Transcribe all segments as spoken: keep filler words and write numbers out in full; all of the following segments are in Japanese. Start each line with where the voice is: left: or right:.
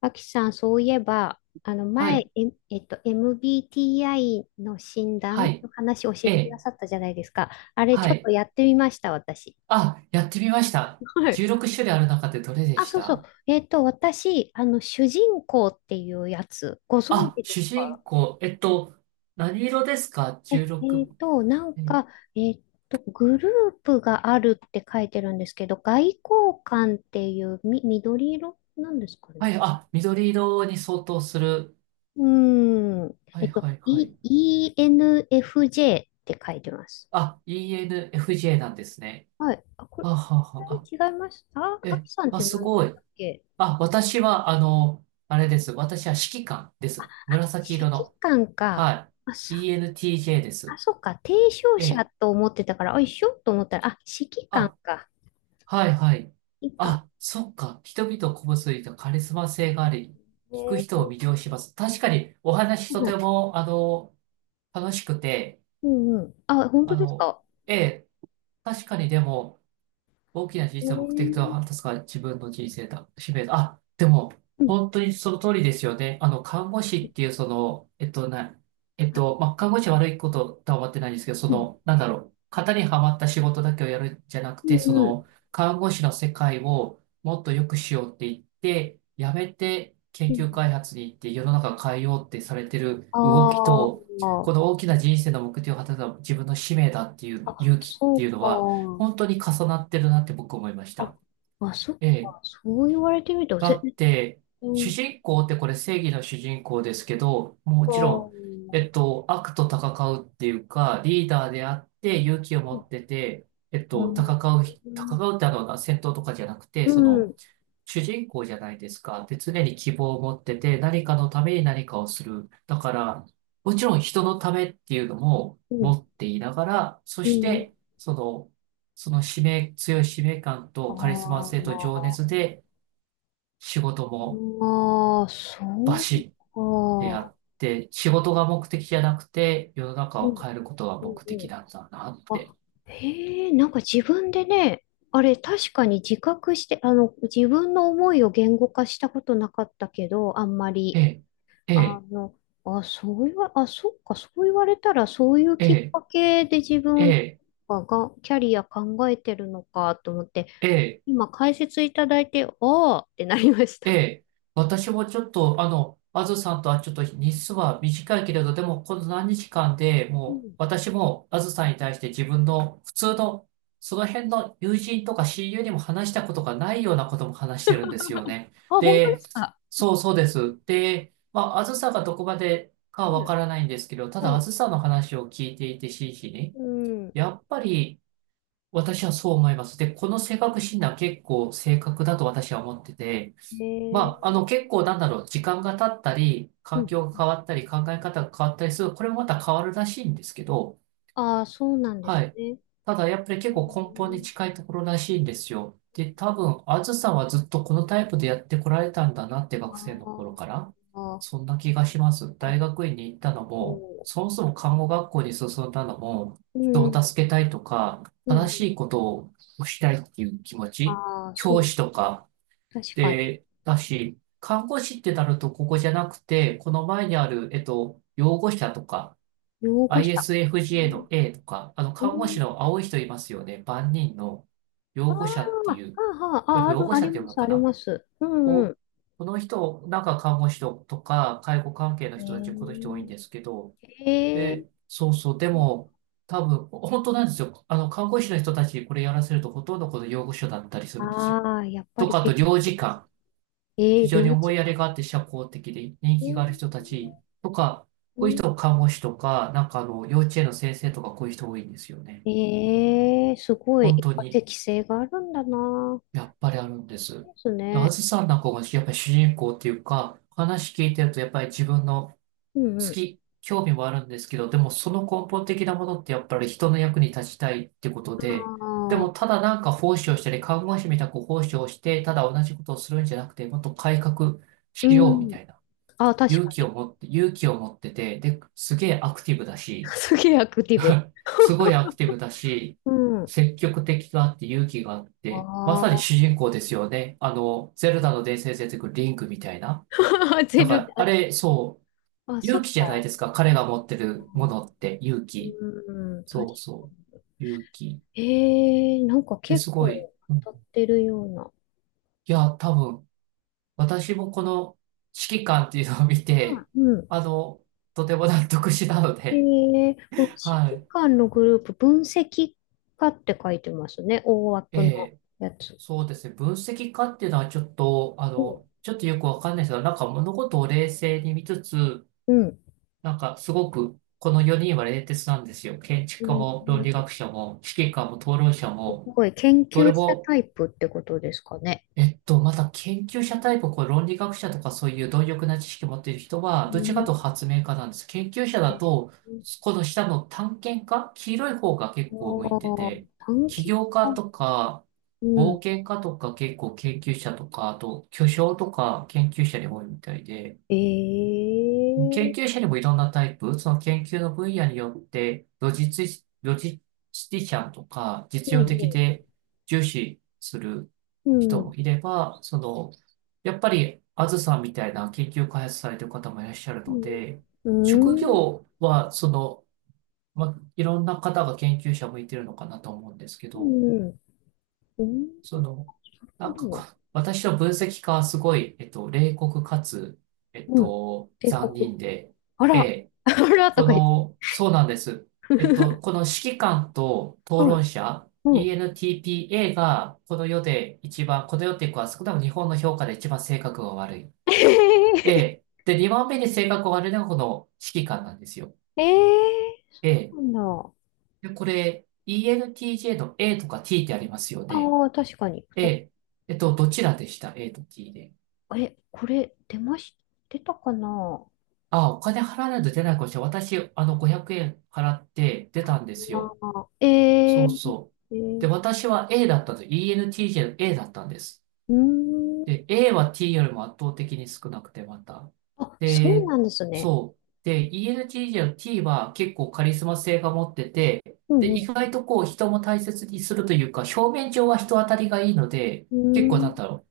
left: アキさん、そういえば、あの
right: は
left: 前、え、
right: い。
left: えっと、エムビーティーアイ の診
right: は
left: 断
right: い。
left: の話を教え
right: え
left: てくだ
right: え。
left: さったじゃないですか。あれ、ち
right: は
left: ょっと
right: い。
left: やってみました、私。
right: あ、やってみました。
left: はい。
right: じゅうろくしゅるい種類ある中でどれで
left: あ、
right: し
left: そうそう。
right: た。
left: えっと、私、あの、主人公っていうやつ、ご存
right: あ、
left: 知で
right: 主
left: すか？
right: 人公、えっと、何色ですか？
left: え、え
right: じゅうろく。
left: っと、なん
right: え
left: か、えっと、グループがあるって書いてるんですけど、外交官っていう、み、緑色なんですか
right: は
left: ね。
right: い。あ、緑色に相当する。
left: うーん。
right: は
left: え
right: い
left: っと、
right: はいはい。
left: イーエヌエフジェー って書いてます。
right: あ、イーエヌエフジェー なんですね。
left: はい。あ、これ、
right: はあはあはあ。あ
left: 違いました。あ、あ
right: え、
left: きさんっ
right: まあ、
left: て
right: す
left: 何
right: ご
left: でし
right: い。
left: たっけ？
right: あ、私は、あの、あれです。私は指揮官です。紫色
left: 指揮
right: の。
left: 官か。
right: は
left: あ、
right: い。
left: さ、
right: イーエヌティージェー で
left: あ、
right: す。
left: そっか。提唱
right: え
left: 者
right: え。
left: と思ってたから、あ、一緒と思ったら、あ、指揮官
right: あ、
left: か。
right: はいはい。
left: 指揮官。
right: あ、そっか。人々を鼓舞するとカリスマ性があり、聞く
left: ね。
right: 人を魅了します。確かにお話
left: う
right: とて
left: ん
right: も、あの、楽しくて、
left: うんうん。あ、本当
right: あ
left: です
right: の、
left: か。
right: ええ、確かにでも、大きな小
left: え
right: さな目
left: ー。
right: 的とは、確か自分の人生だ、使命だ。あ、でも、
left: うん。
right: 本当にその通りですよね。あの、看護師っていう、その、えっと、な、えっ
left: あ、
right: と、まあ、看護師は悪いこととは思ってないんですけど、そ
left: うん。
right: の、なんだろう、型にはまった仕事だけをやるんじゃなく
left: う
right: て、そ
left: んう
right: の、
left: ん。
right: 看護師の世界をもっと良くしようって言って、やめて
left: う
right: 研究
left: ん。
right: 開発に行って世の中を変えようってされてる動き
left: あ
right: と、こ
left: ー。
right: の大きな人生の目的を果たすのは自分の使命だっていう
left: あ、
right: 勇気っ
left: そ
right: てい
left: う
right: うのは、
left: か。
right: 本当に重なってるなって僕思いまし
left: あ、
right: た。
left: あ、そっ
right: え
left: か。
right: え、
left: そう言われてみると、
right: だ
left: ぜ、
right: って、
left: う
right: 主
left: ん
right: 人公ってこれ正義の主人公ですけど、もち
left: と、
right: ろん、えっと、悪と戦うっていうか、リーダーであって勇気を
left: う
right: 持
left: ん、
right: ってて、えっ
left: う
right: と、
left: ん、
right: 戦う、戦
left: うん、
right: うってあの、戦闘とかじゃなくて、その、主人公じゃないですか。で、常に希望を持ってて、何かのために何かをする。だから、もちろん人のためっていうのも
left: う
right: 持
left: ん、
right: っていながら、そ
left: う
right: し
left: ん。
right: て、その、その使命、強い使命感
left: あ
right: とカリスマ
left: あ、
right: 性と
left: ま
right: 情
left: あ
right: 熱で、仕事も
left: まあ、そ
right: バ
left: う
right: シッてや
left: か。
right: って、仕事が目的じゃなくて、世の中
left: う
right: を
left: ん、
right: 変えることが
left: うん、
right: 目
left: う
right: 的
left: ん。
right: なんだなって。
left: あ、へえ、なんか自分でね、あれ、確かに自覚して、あの、自分の思いを言語化したことなかったけど、あんま
right: え
left: り。
right: え、え
left: あ
right: え、
left: の、あ、そう言わ、あ、そっか、そう言われたら、そういう
right: え
left: きっ
right: え、
left: かけで自分
right: え
left: が、がキャリア考えてるのかと思って、
right: え、ええ
left: 今解説いただいて、ああってなりまし
right: え
left: た。
right: え、私もちょっと、あの、あずさんとはちょっと日数は短いけれど、でもこの何日間で
left: う
right: もう、
left: ん。
right: 私もあずさんに対して自分の普通の、その辺の友人とか親友にも話したことがないようなことも話してるんですよね。
left: あ、本当で
right: で、
left: すか。
right: そうそうです。で、まあ、あずさんがどこまでか
left: は
right: はわか
left: い、
right: らないんですけど、ただ
left: は
right: あ
left: い。
right: ずさんの話を聞いていて真摯に、
left: うん。
right: やっぱり私はそう思います。で、この性格診断結構正確だと私は思ってて、
left: へ
right: まあ、あ
left: え。
right: の、結構なんだろう、時間が経ったり、
left: う
right: 環
left: ん。
right: 境が変わったり、考え方が変わったりする、これもまた変わるらしいんですけど、
left: ああ、そうなんで
right: は
left: す
right: い。
left: ね。
right: ただ、やっぱり結
left: う
right: 構根本に
left: ん。
right: 近いところらしいんですよ。で、多分、あずさんはずっとこのタイプでやってこられたんだなって学生の頃
left: あ
right: から、
left: あ、
right: そんな気がします。
left: ああ、
right: 大学院に行ったのも、
left: そ
right: そもそも看護学校に進んだのも、
left: う。う
right: 人を
left: ん。
right: 助けたいとか、
left: う
right: 正
left: ん。
right: しいことをしたいっていう気持ち、
left: ああ、そ
right: 教
left: う。
right: 師とか、
left: 確かに。
right: で、だし、看護師ってなるとここじゃなくて、この前にある、えっと、養護者とか、
left: 擁護者。
right: i s f
left: う
right: a
left: ん。
right: の A とか、あの、
left: う
right: 看護師
left: ん。
right: の青い人いますよね。万人の
left: あー
right: 養護者って
left: は
right: い
left: あ、
right: う、
left: はあ、
right: これ
left: あ、あ
right: 養
left: る、
right: 護
left: あ
right: 者っ
left: り
right: て読
left: ま
right: む
left: す、
right: の
left: あ
right: か
left: り
right: な
left: ます。うん
right: を
left: う
right: この人、なんか看護師とか、介護関係
left: ん。
right: の人たち、この
left: え
right: 人多いんですけど、
left: ー、えー。
right: で、そうそう、でも、多分、本当なんですよ。あの、看護師の人たちにこれやらせると、ほとんどこの養護所だったりするんですよ。
left: ああ、やっぱ
right: と
left: り
right: か、あ
left: て、
right: と、
left: て
right: 領事館。
left: え
right: 非
left: ー、
right: 常
left: 領
right: に思
left: 事
right: いやり
left: 館。
right: があって社交的で人
left: え
right: 気が
left: ー、
right: ある人たちとか、
left: う
right: こういう
left: ん。
right: 人、看護師とか、なんかあの、幼稚園の先生とか、こういう人多いんですよね。
left: えー、すごい、
right: 本
left: やっ
right: 当
left: ぱ
right: に、
left: 適性があるんだな。
right: やっぱりあるんです。
left: です
right: で、あ
left: ね。
right: ずさんなんかが、やっぱり主人公っていうか、話聞いてると、やっぱり自分の
left: うんう
right: 好
left: ん。
right: き、興味もあるんですけど、でもその根本的なものって、やっぱり人の役に立ちたいってこと
left: あ
right: で、でも
left: あ、
right: ただなんか奉仕をしたり、看護師みたく奉仕をして、ただ同じことをするんじゃなくて、もっと改革
left: う
right: しようみ
left: ん。
right: たいな。
left: ああ、確
right: 勇
left: か
right: 気
left: に。
right: を持って、勇気を持ってて、で、すげえアクティブだ し、
left: すげえアクティブ。
right: すごいアクティブだし、
left: うん。
right: 積極的があって勇気があって、まさに主
left: あ
right: 人公ですよね。あの、ゼルダの伝説に出てくるリンクみたいな。
left: あ、ゼ
right: だか
left: ルダ。
right: ら、あれ、そう、
left: あ、そ
right: 勇
left: っ
right: 気じゃない
left: か。
right: ですか。彼が持ってるものって勇気。
left: うん、確
right: そう
left: か
right: そ
left: に。
right: う。勇気。
left: ええ、なんか
right: で、
left: 結
right: すごい。
left: 構
right: うん、
left: 当たってるような。
right: いや、多分、私もこの指揮官っていうのを見
left: あ、
right: て、
left: うん。
right: あの、とても納得したの
left: え
right: で、
left: え、この
right: は
left: 指揮
right: い。
left: 官のグループ、分析家って書いてますね。大
right: え
left: 枠の
right: え、
left: やつ。
right: そうですね。分析家っていうのはちょっと、あ
left: うん。
right: の、ちょっとよくわかんないですけど、なんか物事を冷静に見つつ、
left: うん。
right: なんかすごく、このよにんは冷徹なんですよ。建築
left: う
right: 家
left: ん。
right: も論理学者も、指揮官も討論者
left: す
right: も、
left: ごい、研
right: どれ
left: 究者
right: も。
left: タイプってことですかね。
right: えっと、また研究者タイプ、こう論理学者とかそういう貪欲な知識を持っている人は、
left: う
right: どっちかという
left: ん。
right: と発明家なんです。研究者だと、この下の探検家、黄色い方が結構向
left: あ
right: いて
left: あ、
right: て、
left: 探
right: 起
left: 検
right: 業家
left: 家。
right: とか、
left: う
right: 冒
left: ん。
right: 険家とか結構研究者とか、あと巨匠とか研究者に多いみたいで、
left: え
right: 研究
left: え、
right: 者にもいろんなタイプ、その研究の分野によって、ロジスティ、ロジスティシャンとか、
left: う
right: 実用的
left: ん。
right: で重視する
left: う
right: 人
left: ん。
right: もいれば、その、やっぱり、あずさんみたいな研究開発されてる方もいらっしゃるので、
left: う
right: 職
left: ん。うん。
right: 業は、その、ま、いろんな方が研究者向いてるのかなと思うんですけ
left: う
right: ど、
left: ん。うん。う
right: そ
left: ん。
right: の、
left: な
right: なん
left: るほ
right: かこ
left: ど。
right: う、私の分析家はすごい、えっと、冷酷かつ、えっ
left: うん。
right: と、
left: 帝
right: 残
left: 国。
right: 忍で、
left: あ
right: え
left: ら、
right: え、
left: あらと
right: こ
left: か言って。
right: の、そうなんです。えっと、この 指揮官と討
left: う
right: 論
left: ん、
right: 者、
left: うん。
right: イーエヌティーピーエー がこの世で一番、この世っていうか、少なくとも日本の評価で一番性格が悪い。
left: え
right: で、で、にばんめに性格が悪いのがこの指揮官なんですよ。
left: ー、えー、
right: え
left: な
right: え。
left: んだ。
right: でこれ、イーエヌティージェー の A とか ティー ってありますよね。
left: ああ、確かに。ふ
right: え
left: た、
right: ええっと、どちらでした？ A と ティー で。
left: え、これ、出まし、出たかな？
right: あ、お金払わないと出ないかもしれない。私、あの、ごひゃくえん払って出たんです
left: あ
right: よ。
left: ー、え
right: そう
left: ー、
right: そう。
left: え
right: で、
left: ー、
right: 私は A だったんです。イーエヌティージェー の A だったんです。
left: うーん。
right: で、A は T よりも圧倒的に少なくて、また。
left: あ、そう
right: で、
left: なんですね。
right: そう。で、イーエヌティージェー の T は結構カリスマ性が持ってて、
left: う
right: で、
left: ん
right: 意
left: う
right: 外とこう人も大切にするというか、表面上は人当たりがいいので、
left: ん。
right: 結構なんだろう、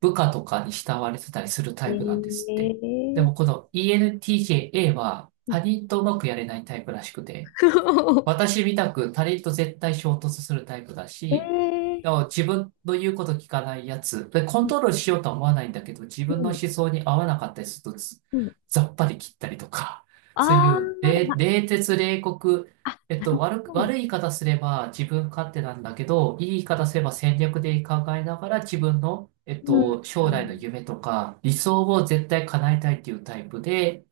right: 部下とかに慕われてたりする
left: うー
right: タイプなんで
left: ん。
right: す
left: え
right: って。でもこ
left: ー、
right: の エヌティージェー A は
left: う
right: 他
left: ん。
right: 人とうまくやれないタイプらしくて、私みたく他人と絶対衝突するタイプだ
left: え
right: し、
left: ー、
right: でも自分の言うこと聞かないやつ、で、コン
left: う
right: トロールしようとは思わないんだけど、自分の
left: ん、
right: 思想に合わなかったりすると、つ
left: うん。うん。
right: ざっぱり切ったりとか、
left: あ
right: そういう、
left: ー、な、
right: 冷、冷徹冷酷、
left: あ、
right: えっ
left: な
right: と、
left: る
right: 悪
left: ほ
right: く、悪
left: ど。
right: い言い方すれば自分勝手なんだけど、いい言い方すれば戦略で考えながら自分の、えっと、将
left: う
right: 来の
left: ん。
right: 夢とか理想を絶対叶えたいっていうタイプで、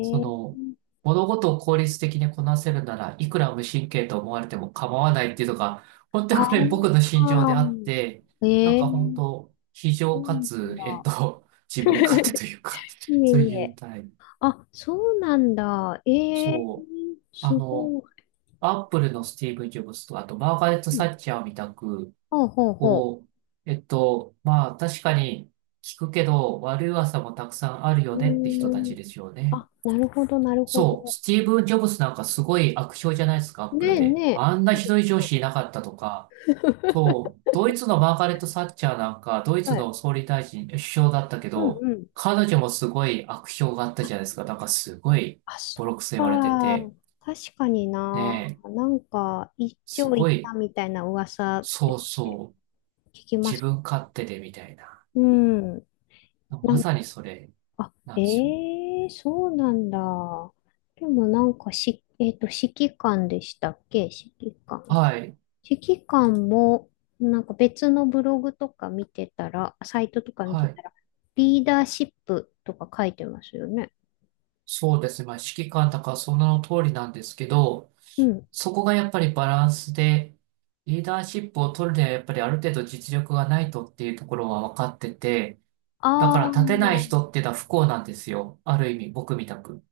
right: そ
left: え。
right: の、物事を効率的にこなせるなら、いくら無神経と思われても構わないっていうのが、本当
left: あ
right: にこれ僕の心情
left: あ
right: であって、
left: ー、
right: なん
left: ええ、
right: か本当、非
left: そ
right: 情
left: う
right: か
left: なん
right: つ、えっ
left: だ。
right: と、自分勝手 というか、
left: いえ、
right: そう
left: い
right: いう
left: え。
right: タイプ。
left: あ、そうなんだ。ええ、
right: そう。あ
left: す
right: の、
left: ご
right: アップルのスティーブ・ジョブズと、あと、マーガレット・
left: い。うん。
right: サッチャーみたく、
left: ほうほうほ
right: こう、えっと、まあ、確かに聞くけど、悪い噂もたくさんある
left: う。
right: よ
left: う
right: ねって人た
left: ー
right: ち
left: ん。
right: ですよね。
left: あ、なるほど、なるほ
right: そう、
left: ど。
right: スティーブン・ジョブズなんかすごい悪評じゃないですか、アッ
left: ね
right: プル
left: え
right: で。
left: ねえ。
right: あんな
left: そう
right: ひ
left: です。
right: どい上司いなかったとか。そう、ドイツのマーガレット・サッチャーなんか、ドイツ
left: はい。
right: の総理大臣、首相だったけ
left: うん
right: ど、
left: うん。
right: 彼女もすごい悪評があったじゃないですか。なんかすごい
left: あ、そ
right: ボロ
left: っ
right: クソ言われて
left: か。
right: て。
left: 確かに
right: ね
left: な。
right: え、
left: なんか、一
right: す
left: 丁行
right: ご
left: った
right: い、
left: みたいな噂っ
right: そ
left: て
right: うそう、
left: 聞きま
right: 自
left: す。
right: 分勝手でみたいな。
left: うん。な
right: ま
left: ん
right: さにそれ
left: あ、
right: なんですよね。
left: ええ、そうなんだ。でもなんかし、えっと、指揮官でしたっけ、指揮官。
right: はい、
left: 指揮官も、なんか別のブログとか見てたら、サイトとか見
right: は
left: て
right: い。
left: たら、リーダーシップとか書いてますよね。
right: そうですね。まあ、指揮官とかその通りなんですけど、
left: うん。
right: そこがやっぱりバランスで、リーダーシップを取るにはやっぱりある程度実力がないとっていうところは分かってて、だ
left: あ
right: から立てない
left: あ、
right: 人っていうのは不幸なんですよ。ある意味、僕みたく。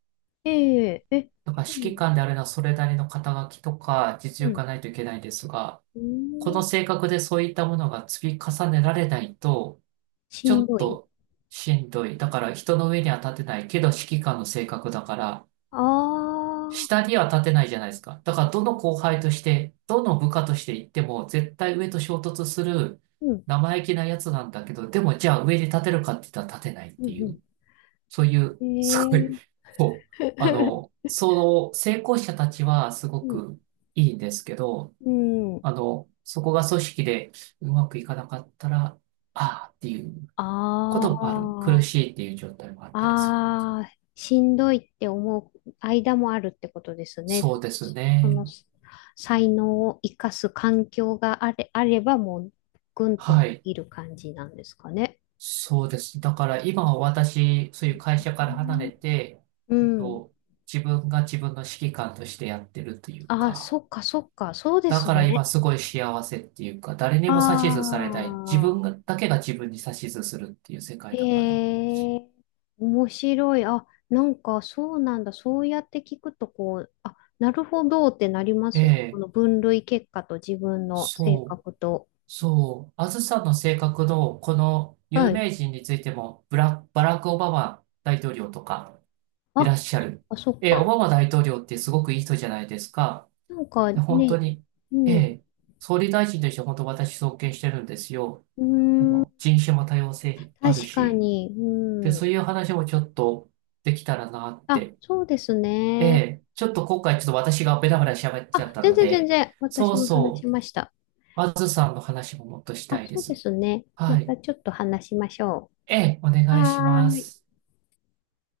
left: えええ、
right: だから
left: う
right: 指揮
left: ん、
right: 官であるのはそれなりの肩書きとか実
left: う
right: 力
left: ん、
right: がないといけないですが、
left: うー
right: この
left: ん、
right: 性格でそういったものが積み重ねられないと、
left: し
right: ちょ
left: ん
right: っ
left: どい。
right: としんどい。だから人の上には立てないけど指揮官の性格だから、
left: ああ、
right: 下には立てないじゃないですか。だから、どの後輩として、どの部下として行っても、絶対上と衝突する
left: うん、
right: 生意気なやつなんだけど、でも、じゃあ上に立てるかって言ったら立てないっ
left: う
right: てい
left: ん、
right: う、そういう、
left: う
right: すごい、
left: ん、
right: こう、
left: え
right: あの、
left: え。
right: その成功者たちはすご
left: うん、
right: くいいんですけど、
left: うん、
right: あの、そこが組織でうまくいかなかったら、ああっていう
left: あ
right: こともある。苦
left: あ。
right: しいっていう状態もあったりする。
left: ああ、しんどいって思う間もあるってことですね。
right: そうです
left: その
right: ね。
left: 才能を生かす環境があれ、あればもうぐんと伸
right: はい。
left: びる感じなんですかね。
right: そうです。だから今は私、そういう会社から離れて、
left: う
right: えっ
left: ん。
right: と、自分が自分の指揮官としてやってるという
left: ああ、そ
right: か、
left: っかそっか、そうで
right: だ
left: す
right: から今
left: ね。
right: すごい幸せっていうか、誰にも指図されない、自
left: ああ、
right: 分がだけが自分に指図するっていう世界だから。
left: へえ、面白い。あ、なんかそうなんだ。そうやって聞くと、こう、あ、なるほどってなりま
right: え
left: すね。こ
right: え、
left: の分類結果と自分の性
right: そう、
left: 格と。
right: そう。あずさんの性格のこの有
left: はい。
right: 名人についても、ブラ、バラク・オバマ大統領とかいら
left: あ、
right: っしゃる。
left: あ、そっ
right: ええ、オ
left: か。
right: バマ大統領ってすごくいい人じゃないですか。
left: なんか
right: で、本当
left: ね、
right: に、
left: う
right: え
left: ん。
right: え、総理大臣として本当私尊敬してるんですよ。
left: うー
right: あの、
left: ん、
right: 人種も多様性ある
left: 確か
right: し、
left: に。
right: で、
left: うん。
right: そういう話もちょっとできたらなっ
left: あ、
right: て。
left: そうです
right: え
left: ね。
right: え、ちょっと今回ちょっと私がベラベラ喋っちゃっ
left: あ、
right: た
left: 全
right: の
left: 然全
right: で、
left: 然。
right: そ
left: 私
right: う
left: も話し
right: そう、
left: ました。
right: まずさんの話ももっとし
left: あ、
right: たいで
left: そうで
right: す。
left: すね。ま
right: はい。
left: たちょっと話しましょ
right: ええ、お
left: う。
right: 願いし
left: は
right: ま
left: ーい。
right: す。